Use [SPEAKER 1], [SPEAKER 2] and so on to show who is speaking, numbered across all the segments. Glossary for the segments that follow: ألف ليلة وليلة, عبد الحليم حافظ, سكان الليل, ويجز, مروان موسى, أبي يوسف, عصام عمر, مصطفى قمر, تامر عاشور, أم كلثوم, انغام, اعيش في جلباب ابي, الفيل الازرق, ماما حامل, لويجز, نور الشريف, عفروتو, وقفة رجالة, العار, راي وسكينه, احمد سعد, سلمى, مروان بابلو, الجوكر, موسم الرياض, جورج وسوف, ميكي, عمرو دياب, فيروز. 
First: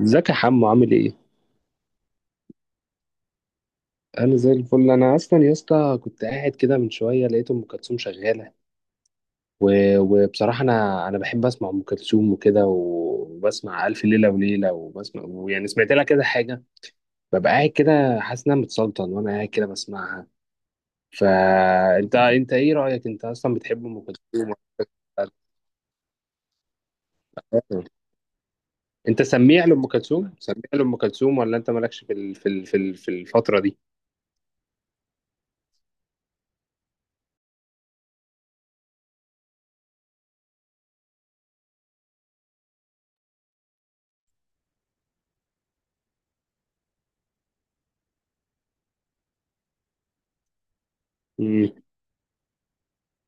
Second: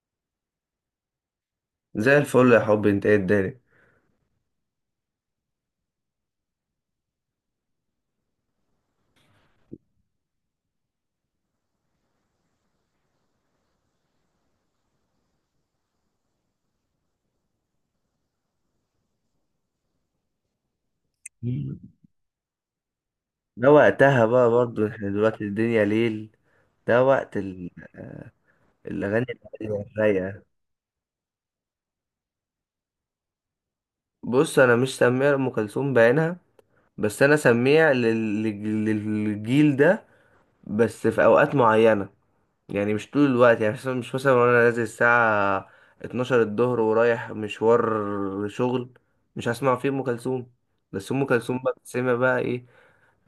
[SPEAKER 1] ازيك يا حمو، عامل ايه؟
[SPEAKER 2] زي الفل يا حبي، انت ايه الدنيا.
[SPEAKER 1] انا زي الفل. انا اصلا يا اسطى كنت قاعد كده من شويه لقيت ام كلثوم شغاله و... وبصراحه انا بحب اسمع ام كلثوم وكده، وبسمع الف ليله وليله، وبسمع، ويعني سمعت لها كذا حاجه. ببقى قاعد كده حاسس ان انا متسلطن وانا قاعد كده بسمعها. فانت، ايه رايك؟ انت اصلا
[SPEAKER 2] ده
[SPEAKER 1] بتحب ام كلثوم؟
[SPEAKER 2] وقتها بقى برضو، احنا
[SPEAKER 1] ولا-
[SPEAKER 2] دلوقتي الدنيا ليل. ده وقت
[SPEAKER 1] انت
[SPEAKER 2] الاغاني
[SPEAKER 1] سميع
[SPEAKER 2] الهادية
[SPEAKER 1] لام كلثوم،
[SPEAKER 2] الرايقة.
[SPEAKER 1] سميع لام كلثوم، ولا انت مالكش في الفتره
[SPEAKER 2] بص، انا مش سميع ام كلثوم بعينها، بس انا سميع للجيل ده، بس في اوقات معينة. يعني مش طول الوقت، يعني مثلا- مش مثلا وانا نازل الساعة 12 الظهر ورايح مشوار شغل، مش هسمع فيه ام كلثوم. بس ام كلثوم
[SPEAKER 1] دي؟
[SPEAKER 2] بقى بتسمع بقى ايه؟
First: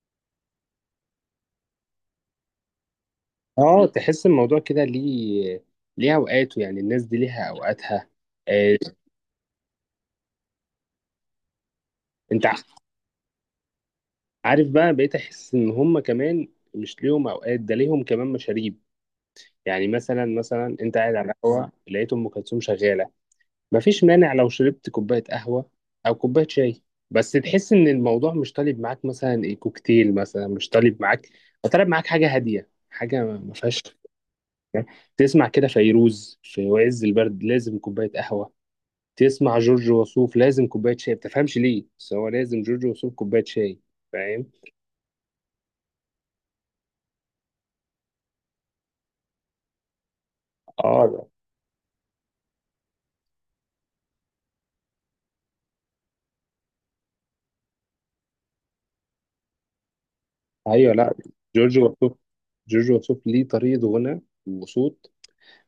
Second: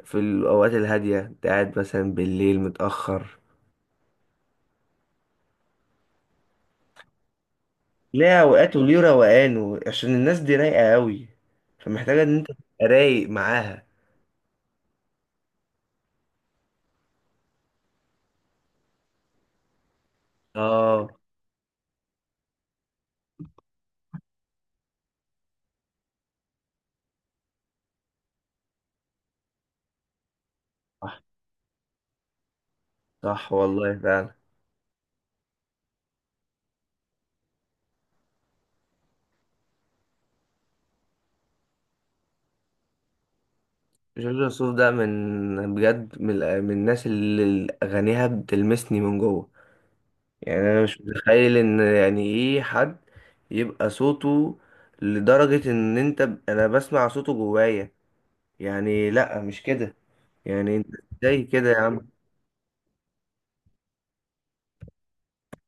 [SPEAKER 2] في الاوقات الهادية، انت قاعد مثلا بالليل متأخر.
[SPEAKER 1] اه، تحس الموضوع كده ليه؟ ليه اوقاته، يعني الناس دي ليها اوقاتها.
[SPEAKER 2] ليه اوقات
[SPEAKER 1] آه،
[SPEAKER 2] وليه روقان عشان الناس دي رايقه قوي، فمحتاجه ان انت
[SPEAKER 1] انت
[SPEAKER 2] تبقى رايق معاها.
[SPEAKER 1] عارف، بقى بقيت احس ان هم كمان مش ليهم اوقات، ده ليهم كمان مشاريب. يعني مثلا انت
[SPEAKER 2] اه.
[SPEAKER 1] قاعد على القهوه لقيت ام كلثوم شغاله، مفيش مانع لو شربت كوبايه قهوه او كوبايه شاي. بس تحس ان الموضوع مش طالب معاك، مثلا ايه كوكتيل مثلا مش طالب
[SPEAKER 2] صح،
[SPEAKER 1] معاك، طالب معاك حاجه هاديه، حاجه ما
[SPEAKER 2] صح
[SPEAKER 1] ما فيهاش.
[SPEAKER 2] والله فعلا.
[SPEAKER 1] تسمع كده فيروز في عز البرد، لازم كوبايه قهوه. تسمع جورج وسوف، لازم كوبايه شاي. ما بتفهمش ليه، بس هو لازم جورج وسوف كوبايه شاي،
[SPEAKER 2] جورج
[SPEAKER 1] فاهم.
[SPEAKER 2] وسوف ده من بجد من الناس اللي اغانيها بتلمسني من جوه. يعني انا مش
[SPEAKER 1] اه، لا.
[SPEAKER 2] متخيل ان يعني ايه حد يبقى صوته، لدرجه ان انا بسمع صوته جوايا. يعني لا مش كده، يعني انت
[SPEAKER 1] ايوه، لا.
[SPEAKER 2] ازاي كده يا
[SPEAKER 1] جورج
[SPEAKER 2] عم.
[SPEAKER 1] وسوف جورج وسوف ليه طريقه غنى وصوت.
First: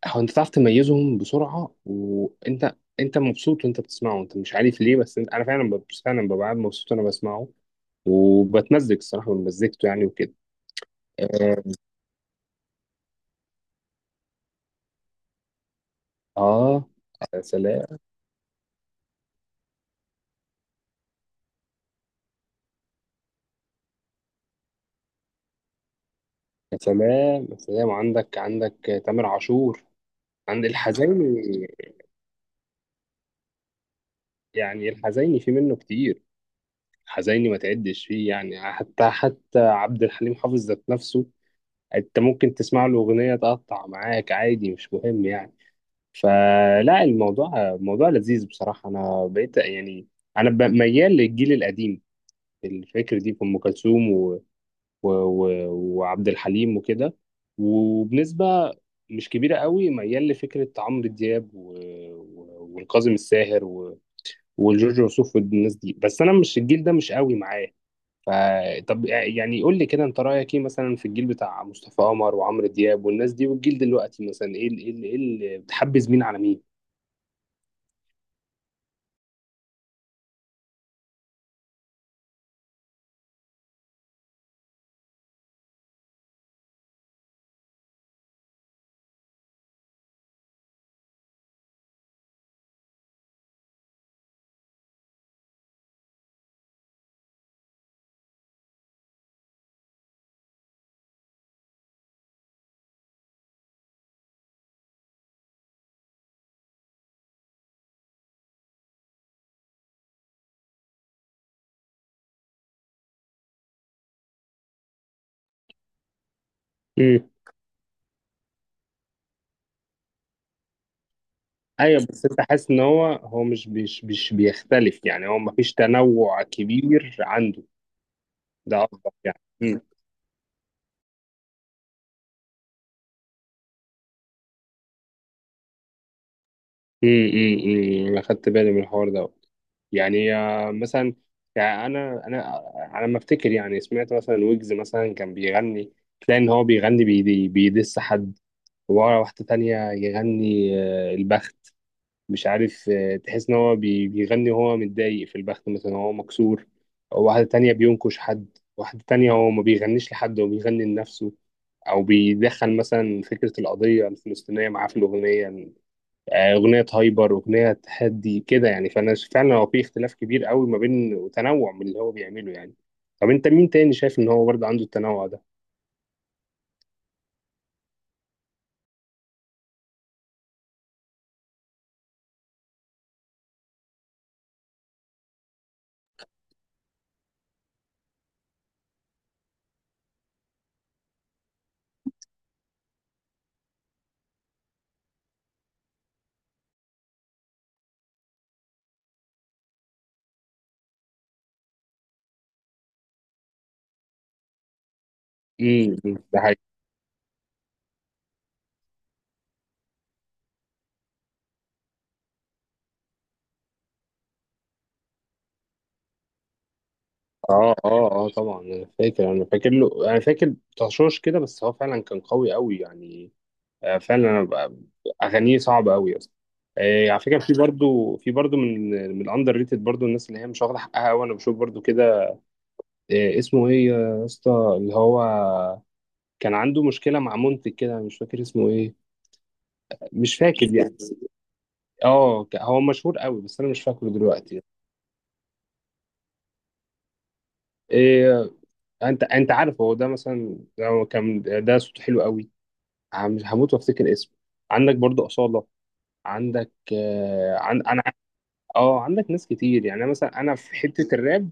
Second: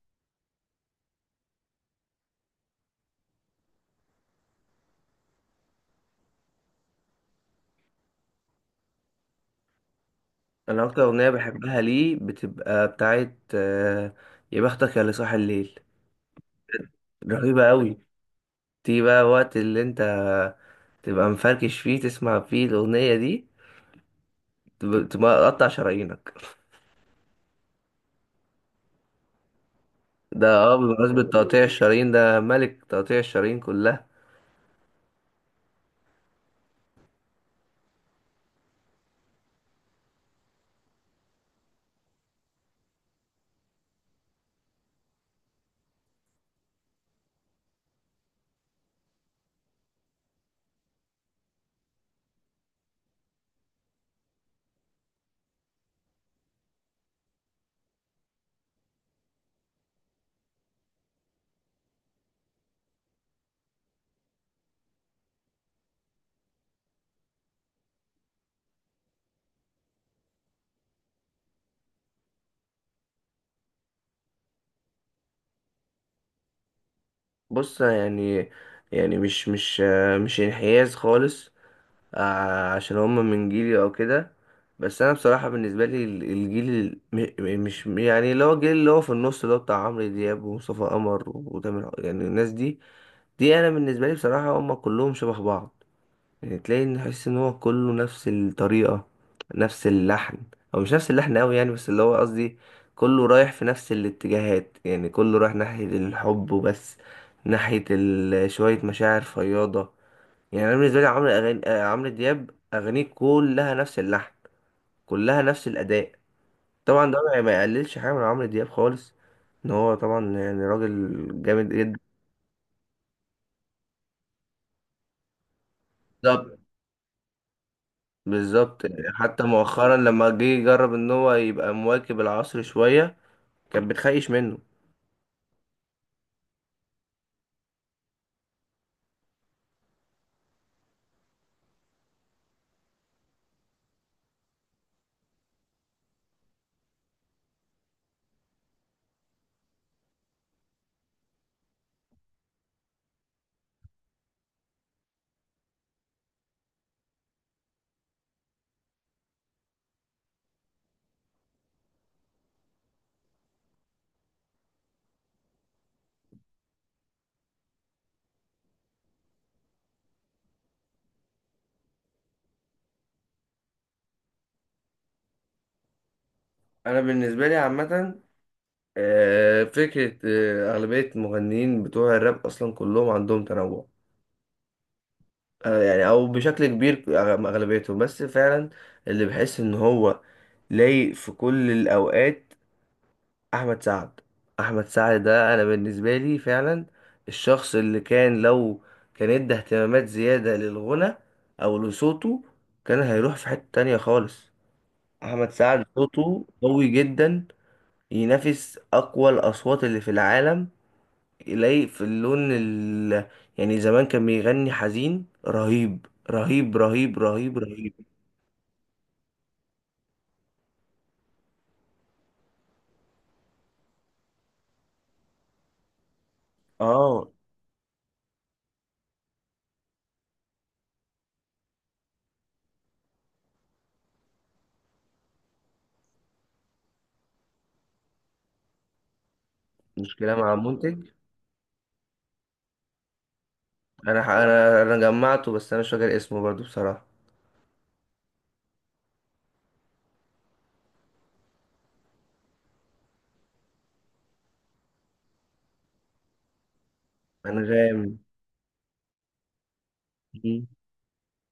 [SPEAKER 1] هو، انت تعرف تميزهم بسرعه، وانت مبسوط وانت بتسمعه، انت مش عارف ليه، بس انا فعلا، فعلا ببقى قاعد مبسوط وانا بسمعه، وبتمزج الصراحه من مزيكته يعني وكده.
[SPEAKER 2] انا اكتر اغنيه
[SPEAKER 1] اه،
[SPEAKER 2] بحبها ليه بتبقى بتاعت يا بختك يا اللي صاحي الليل.
[SPEAKER 1] آه، يا
[SPEAKER 2] رهيبه
[SPEAKER 1] سلام،
[SPEAKER 2] قوي. تيجي بقى وقت اللي انت تبقى مفركش فيه، تسمع فيه الاغنيه دي، تبقى قطع شرايينك.
[SPEAKER 1] يا سلام، يا سلام. عندك تامر عاشور،
[SPEAKER 2] ده
[SPEAKER 1] عند
[SPEAKER 2] اه بمناسبه تقطيع
[SPEAKER 1] الحزيني.
[SPEAKER 2] الشرايين، ده ملك تقطيع الشرايين كلها.
[SPEAKER 1] يعني الحزيني في منه كتير، حزيني ما تعدش فيه. يعني حتى عبد الحليم حافظ ذات نفسه، انت ممكن تسمع له اغنيه تقطع معاك عادي، مش مهم يعني. فلا، الموضوع موضوع لذيذ بصراحه، انا بقيت يعني، انا ميال للجيل القديم، الفكر دي في ام كلثوم و... و... وعبد الحليم وكده. وبنسبه مش كبيره قوي ميال لفكره عمرو دياب والكاظم الساهر وجورج وسوف والناس دي، بس انا مش الجيل ده مش قوي معاه، ف طب يعني قول لي كده، انت رايك ايه مثلا في الجيل بتاع مصطفى قمر وعمرو دياب والناس دي، والجيل دلوقتي مثلا ايه إيه اللي بتحبذ؟ مين على مين؟
[SPEAKER 2] بص يعني، يعني مش انحياز خالص عشان هم من جيلي او كده. بس انا بصراحه بالنسبه لي ال- الجيل ال- م- م- مش يعني، اللي هو الجيل اللي هو في النص، اللي هو بتاع عمرو دياب ومصطفى قمر يعني الناس دي، دي انا بالنسبه لي بصراحه هم كلهم شبه بعض. يعني تلاقي، ان تحس ان هو كله نفس الطريقه، نفس اللحن، او مش نفس اللحن قوي يعني، بس اللي هو قصدي كله رايح في نفس الاتجاهات، يعني كله رايح ناحيه الحب وبس، ناحيه شويه مشاعر فياضه. يعني انا بالنسبه لي عمرو أغاني... آه، عمرو دياب اغانيه كلها نفس اللحن، كلها نفس الاداء. طبعا ده
[SPEAKER 1] امم.
[SPEAKER 2] ما يقللش حاجه من عمرو دياب خالص، ان هو طبعا يعني راجل جامد جدا.
[SPEAKER 1] ايوه، بس انت حاسس ان هو مش بيختلف يعني، هو مفيش تنوع
[SPEAKER 2] بالظبط،
[SPEAKER 1] كبير عنده، ده
[SPEAKER 2] بالظبط.
[SPEAKER 1] قصدك
[SPEAKER 2] حتى
[SPEAKER 1] يعني.
[SPEAKER 2] مؤخرا لما جه يجرب ان هو يبقى مواكب العصر شويه، كان بتخيش منه.
[SPEAKER 1] امم، انا خدت بالي من الحوار ده. يعني مثلا، يعني انا على ما افتكر، يعني سمعت مثلا ويجز مثلا كان بيغني، تلاقي ان هو بيغني بيدي بيدس حد، وورا واحده تانية يغني البخت، مش عارف، تحس ان هو بيغني وهو متضايق في البخت، مثلا هو مكسور. واحده تانية بينكش حد، واحده تانية هو ما بيغنيش لحد، هو بيغني لنفسه، او بيدخل مثلا فكره القضيه الفلسطينيه معاه في الاغنيه. اغنيه هايبر، واغنيه تحدي كده، يعني فانا فعلا، هو في اختلاف كبير قوي ما بين وتنوع من اللي هو بيعمله يعني. طب انت مين تاني شايف ان هو برضه عنده التنوع ده؟
[SPEAKER 2] انا بالنسبه لي عامه، فكره اغلبيه المغنيين بتوع الراب اصلا كلهم عندهم تنوع. يعني او بشكل كبير اغلبيتهم. بس فعلا اللي بحس ان هو لايق في كل الاوقات، احمد سعد. احمد سعد ده انا بالنسبه لي فعلا الشخص اللي كان لو كان ادى اهتمامات زياده للغنى او لصوته، كان هيروح في حته تانية خالص. احمد سعد
[SPEAKER 1] امم. ده
[SPEAKER 2] صوته
[SPEAKER 1] حقيقي.
[SPEAKER 2] قوي جدا، ينافس اقوى الاصوات اللي في العالم. يلاقي في اللون يعني زمان كان بيغني حزين، رهيب رهيب رهيب رهيب
[SPEAKER 1] اه،
[SPEAKER 2] رهيب.
[SPEAKER 1] اه، اه، طبعا. انا فاكر له، انا فاكر تشوش كده، بس هو فعلا كان قوي قوي يعني. فعلا، اغانيه صعبه قوي اصلا. على
[SPEAKER 2] اه،
[SPEAKER 1] فكره، في برضه، من من الاندر ريتد، برضه الناس اللي هي مش واخده حقها قوي، انا بشوف برضه كده. اسمه ايه يا اسطى، اللي هو كان عنده مشكلة مع منتج كده، مش فاكر اسمه ايه،
[SPEAKER 2] مش
[SPEAKER 1] مش
[SPEAKER 2] كلام عن
[SPEAKER 1] فاكر يعني.
[SPEAKER 2] منتج.
[SPEAKER 1] اه، هو مشهور قوي، بس انا مش فاكره
[SPEAKER 2] انا ح-
[SPEAKER 1] دلوقتي.
[SPEAKER 2] انا انا جمعته، بس انا مش فاكر اسمه برضو بصراحة.
[SPEAKER 1] إيه، انت عارف هو ده مثلا، هو كان ده صوته حلو قوي. هموت وافتكر اسمه. عندك برضو أصالة، عندك عن انا.
[SPEAKER 2] انغام.
[SPEAKER 1] اه، عندك ناس كتير يعني. أنا مثلا
[SPEAKER 2] مم.
[SPEAKER 1] في حتة الراب،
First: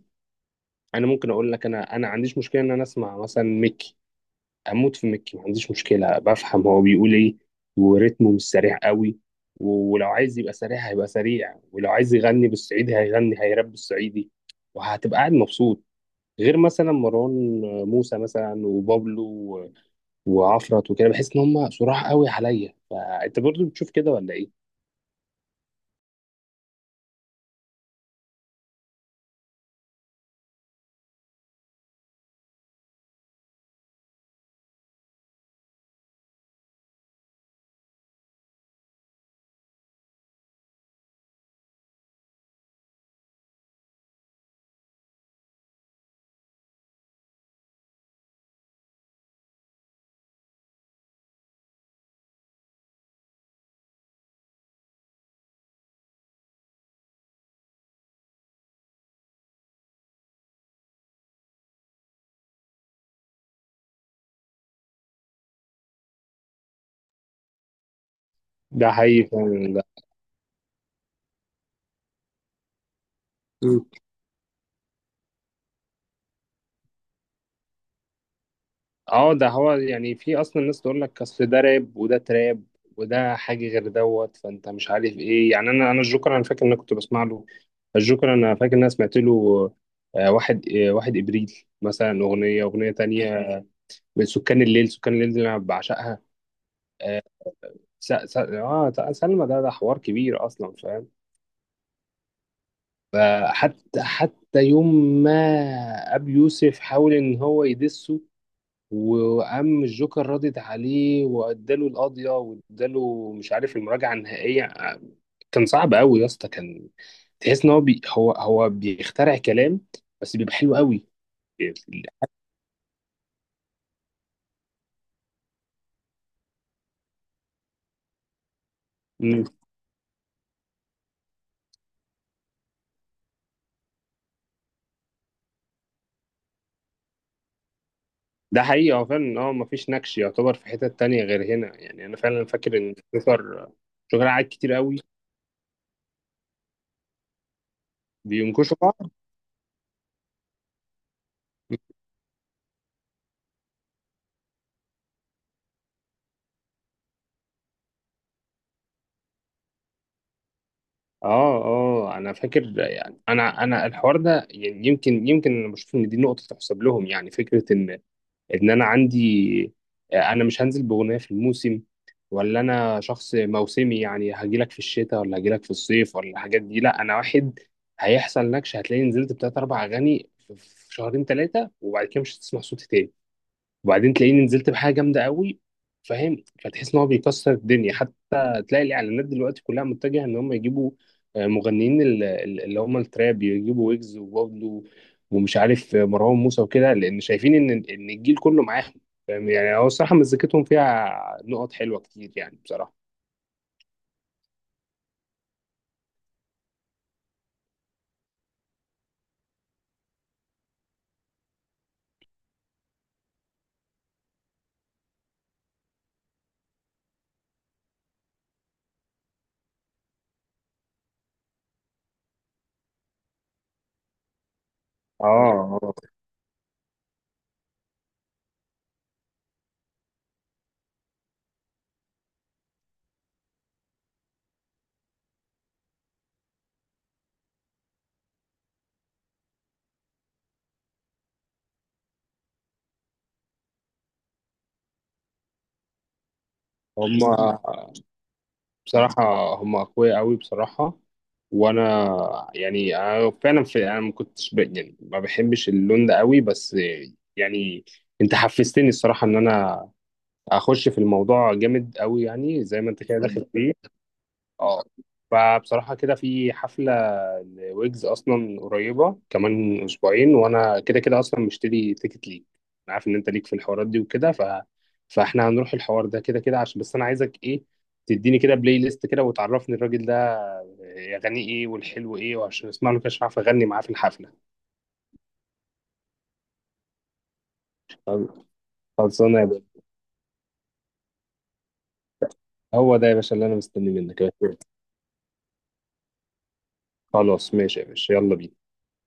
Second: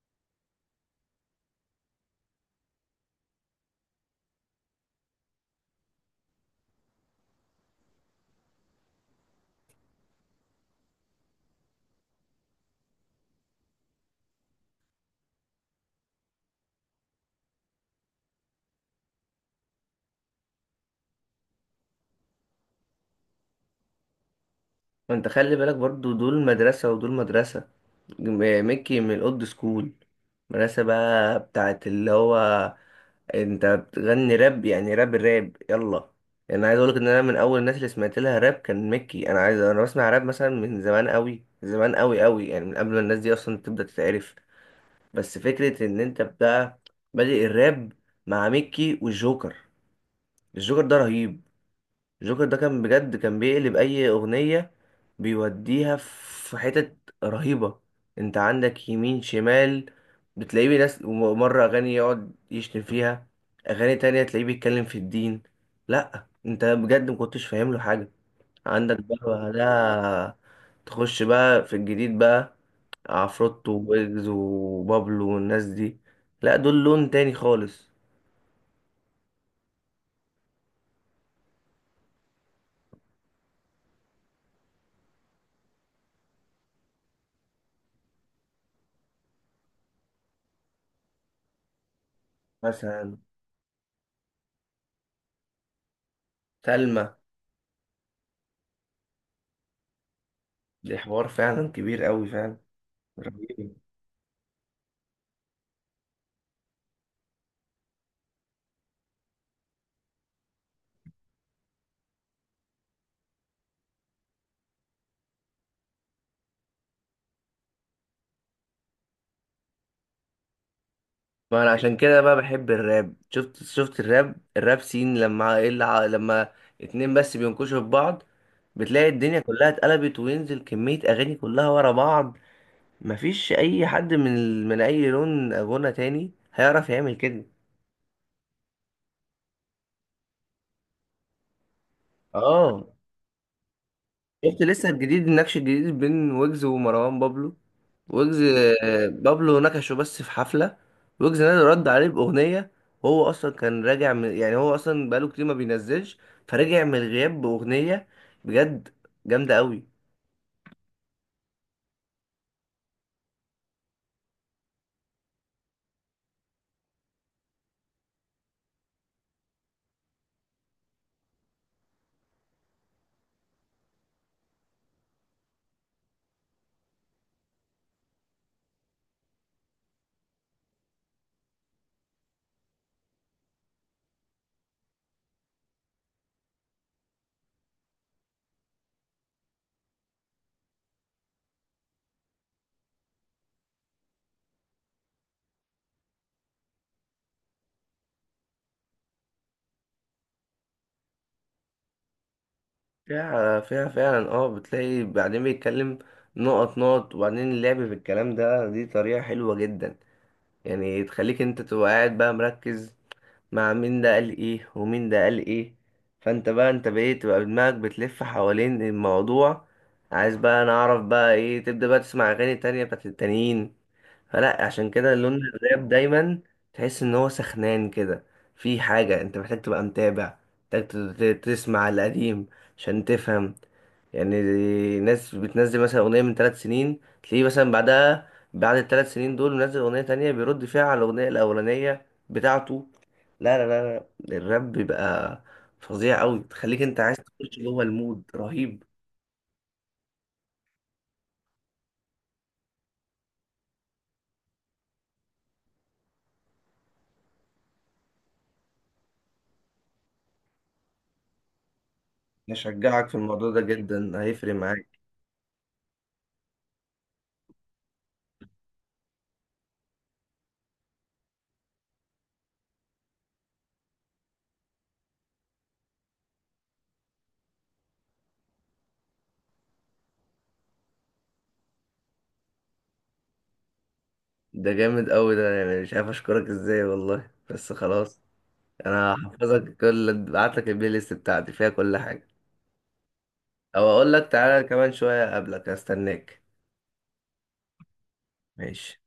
[SPEAKER 1] انا ممكن اقول لك، انا عنديش مشكلة ان انا اسمع مثلا ميكي. اموت في مكي، ما عنديش مشكله، بفهم هو بيقول ايه وريتمه مش سريع قوي، ولو عايز يبقى سريع هيبقى سريع، ولو عايز يغني بالصعيدي هيغني، هيراب بالصعيدي، وهتبقى قاعد مبسوط. غير مثلا مروان موسى مثلا، وبابلو وعفرت وكده، بحس ان هم صراحة قوي عليا. فانت برضو بتشوف كده ولا ايه؟
[SPEAKER 2] انت خلي بالك برضو، دول مدرسة ودول مدرسة. ميكي من الاولد سكول، مدرسة بقى بتاعت اللي هو، انت بتغني راب يعني راب، الراب يلا. انا عايز اقولك ان انا من اول الناس اللي سمعت لها راب كان ميكي. انا عايز، انا بسمع راب مثلا من زمان قوي، زمان قوي قوي، يعني من قبل ما الناس دي اصلا تبدا تتعرف. بس فكره ان انت بقى بادئ الراب مع ميكي والجوكر. الجوكر ده رهيب. جوكر ده كان بجد كان بيقلب اي اغنية، بيوديها في حتت رهيبة. انت عندك يمين شمال، بتلاقيه ناس مرة اغاني يقعد يشتم فيها، اغاني تانية تلاقيه بيتكلم في الدين. لا انت بجد مكنتش فاهم له حاجة.
[SPEAKER 1] ده
[SPEAKER 2] عندك بقى
[SPEAKER 1] حقيقي فعلا.
[SPEAKER 2] بعدها، تخش بقى في الجديد بقى، عفروتو
[SPEAKER 1] ده
[SPEAKER 2] ويجز وبابلو والناس دي، لا دول لون تاني خالص.
[SPEAKER 1] اه ده هو يعني، في اصلا ناس تقول لك اصل ده راب وده تراب وده حاجه غير دوت، فانت مش عارف ايه يعني. انا، الجوكر، انا فاكر ان انا كنت بسمع له. الجوكر، انا فاكر ان انا سمعت له واحد، واحد ابريل مثلا، اغنيه
[SPEAKER 2] مثلا
[SPEAKER 1] تانية، من سكان الليل. سكان الليل دي انا بعشقها.
[SPEAKER 2] سلمى.
[SPEAKER 1] اه، سلمى ده حوار كبير اصلا،
[SPEAKER 2] دي
[SPEAKER 1] فاهم.
[SPEAKER 2] حوار فعلا كبير قوي فعلا، رهيب.
[SPEAKER 1] حتى يوم ما ابي يوسف حاول ان هو يدسه، وقام الجوكر راضي عليه واداله القضيه واداله، مش عارف، المراجعه النهائيه. كان صعب قوي يا اسطى، كان تحس ان هو بي هو هو بيخترع كلام، بس بيبقى حلو قوي.
[SPEAKER 2] ما انا عشان كده بقى بحب الراب. شفت الراب سين، لما ايه اللي لما اتنين بس بينكشوا في بعض، بتلاقي الدنيا
[SPEAKER 1] مم.
[SPEAKER 2] كلها اتقلبت، وينزل كمية اغاني كلها ورا بعض. مفيش اي حد من اي لون غنى تاني هيعرف يعمل كده.
[SPEAKER 1] ده حقيقي، هو فعلا، مفيش نكش يعتبر في حتة تانية غير هنا يعني. انا فعلا فاكر
[SPEAKER 2] اه،
[SPEAKER 1] ان الجوكر، قعد
[SPEAKER 2] شفت
[SPEAKER 1] كتير
[SPEAKER 2] لسه
[SPEAKER 1] قوي.
[SPEAKER 2] الجديد، النكش الجديد بين ويجز ومروان بابلو. ويجز،
[SPEAKER 1] بينكشوا بعض.
[SPEAKER 2] بابلو نكشه بس في حفلة، ويجز نادي رد عليه بأغنية. وهو أصلا كان راجع من، يعني هو أصلا بقاله كتير ما بينزلش، فرجع من الغياب بأغنية، بجد جامدة أوي.
[SPEAKER 1] اه، اه، انا فاكر يعني، انا الحوار ده، يعني يمكن انا بشوف ان دي نقطة تحسب لهم. يعني فكرة ان، انا عندي انا مش هنزل باغنيه في الموسم، ولا انا شخص موسمي، يعني هجيلك في الشتاء، ولا هجيلك في الصيف، ولا الحاجات دي. لا، انا واحد هيحصل نكش هتلاقي نزلت بتلات اربع اغاني في شهرين ثلاثه، وبعد كده مش هتسمع صوتي تاني، وبعدين تلاقيني نزلت بحاجه جامده قوي، فاهم. فتحس ان هو بيكسر الدنيا، حتى تلاقي الاعلانات دلوقتي كلها متجهه ان هم يجيبوا مغنيين اللي هم التراب، يجيبوا ويجز وبابلو، ومش عارف، مروان موسى وكده، لان شايفين ان الجيل كله معاهم، فاهم. يعني هو الصراحه مزيكتهم فيها نقط حلوه كتير يعني، بصراحه.
[SPEAKER 2] فيها فعلا. اه، بتلاقي بعدين بيتكلم نقط نقط، وبعدين اللعب في الكلام ده، دي طريقة حلوة جدا. يعني تخليك انت تبقى قاعد بقى مركز، مع مين ده قال ايه ومين ده قال ايه، فانت بقى انت بقيت تبقى دماغك بتلف حوالين الموضوع. عايز بقى انا اعرف بقى ايه، تبدأ بقى تسمع اغاني تانية بتاعت التانيين. فلا، عشان كده
[SPEAKER 1] اه،
[SPEAKER 2] لون الراب
[SPEAKER 1] آه.
[SPEAKER 2] دايما تحس ان هو سخنان كده. في حاجة انت محتاج تبقى متابع، محتاج تسمع القديم عشان تفهم. يعني ناس بتنزل مثلا أغنية من 3 سنين، تلاقيه مثلا بعدها بعد ال3 سنين دول منزل أغنية تانية بيرد فيها على الأغنية الأولانية بتاعته. لا لا لا لا، الراب بيبقى فظيع أوي، تخليك أنت عايز تخش
[SPEAKER 1] هم
[SPEAKER 2] جوه المود، رهيب.
[SPEAKER 1] بصراحة، هم أقوياء أوي بصراحة. وأنا، يعني أنا فعلا، في، أنا ما كنتش يعني ما بحبش اللون ده أوي، بس يعني أنت حفزتني الصراحة إن أنا أخش في الموضوع جامد أوي، يعني زي ما أنت
[SPEAKER 2] أشجعك في
[SPEAKER 1] كده داخل
[SPEAKER 2] الموضوع ده
[SPEAKER 1] فيه.
[SPEAKER 2] جدا، هيفرق
[SPEAKER 1] اه،
[SPEAKER 2] معاك.
[SPEAKER 1] فبصراحة كده، في حفلة لويجز أصلا قريبة كمان أسبوعين، وأنا كده كده أصلا مشتري تيكت ليك. أنا عارف إن أنت ليك في الحوارات دي وكده، فإحنا هنروح الحوار ده كده كده عشان، بس أنا عايزك إيه، تديني كده بلاي ليست كده وتعرفني الراجل ده، أغانيه إيه، والحلو إيه، وعشان أسمع له كده عشان أعرف أغني معاه في الحفلة.
[SPEAKER 2] ده جامد أوي ده، يعني مش عارف أشكرك إزاي والله. بس خلاص، أنا
[SPEAKER 1] خلصانة يا باشا.
[SPEAKER 2] هحفظك. كل بعتلك البلاي ليست بتاعتي فيها كل حاجة.
[SPEAKER 1] هو ده يا باشا اللي أنا
[SPEAKER 2] أو
[SPEAKER 1] مستني
[SPEAKER 2] أقول
[SPEAKER 1] منك
[SPEAKER 2] لك
[SPEAKER 1] يا باشا.
[SPEAKER 2] تعالى كمان شوية قبلك أستناك.
[SPEAKER 1] خلاص ماشي يا باشا، يلا بينا.
[SPEAKER 2] ماشي.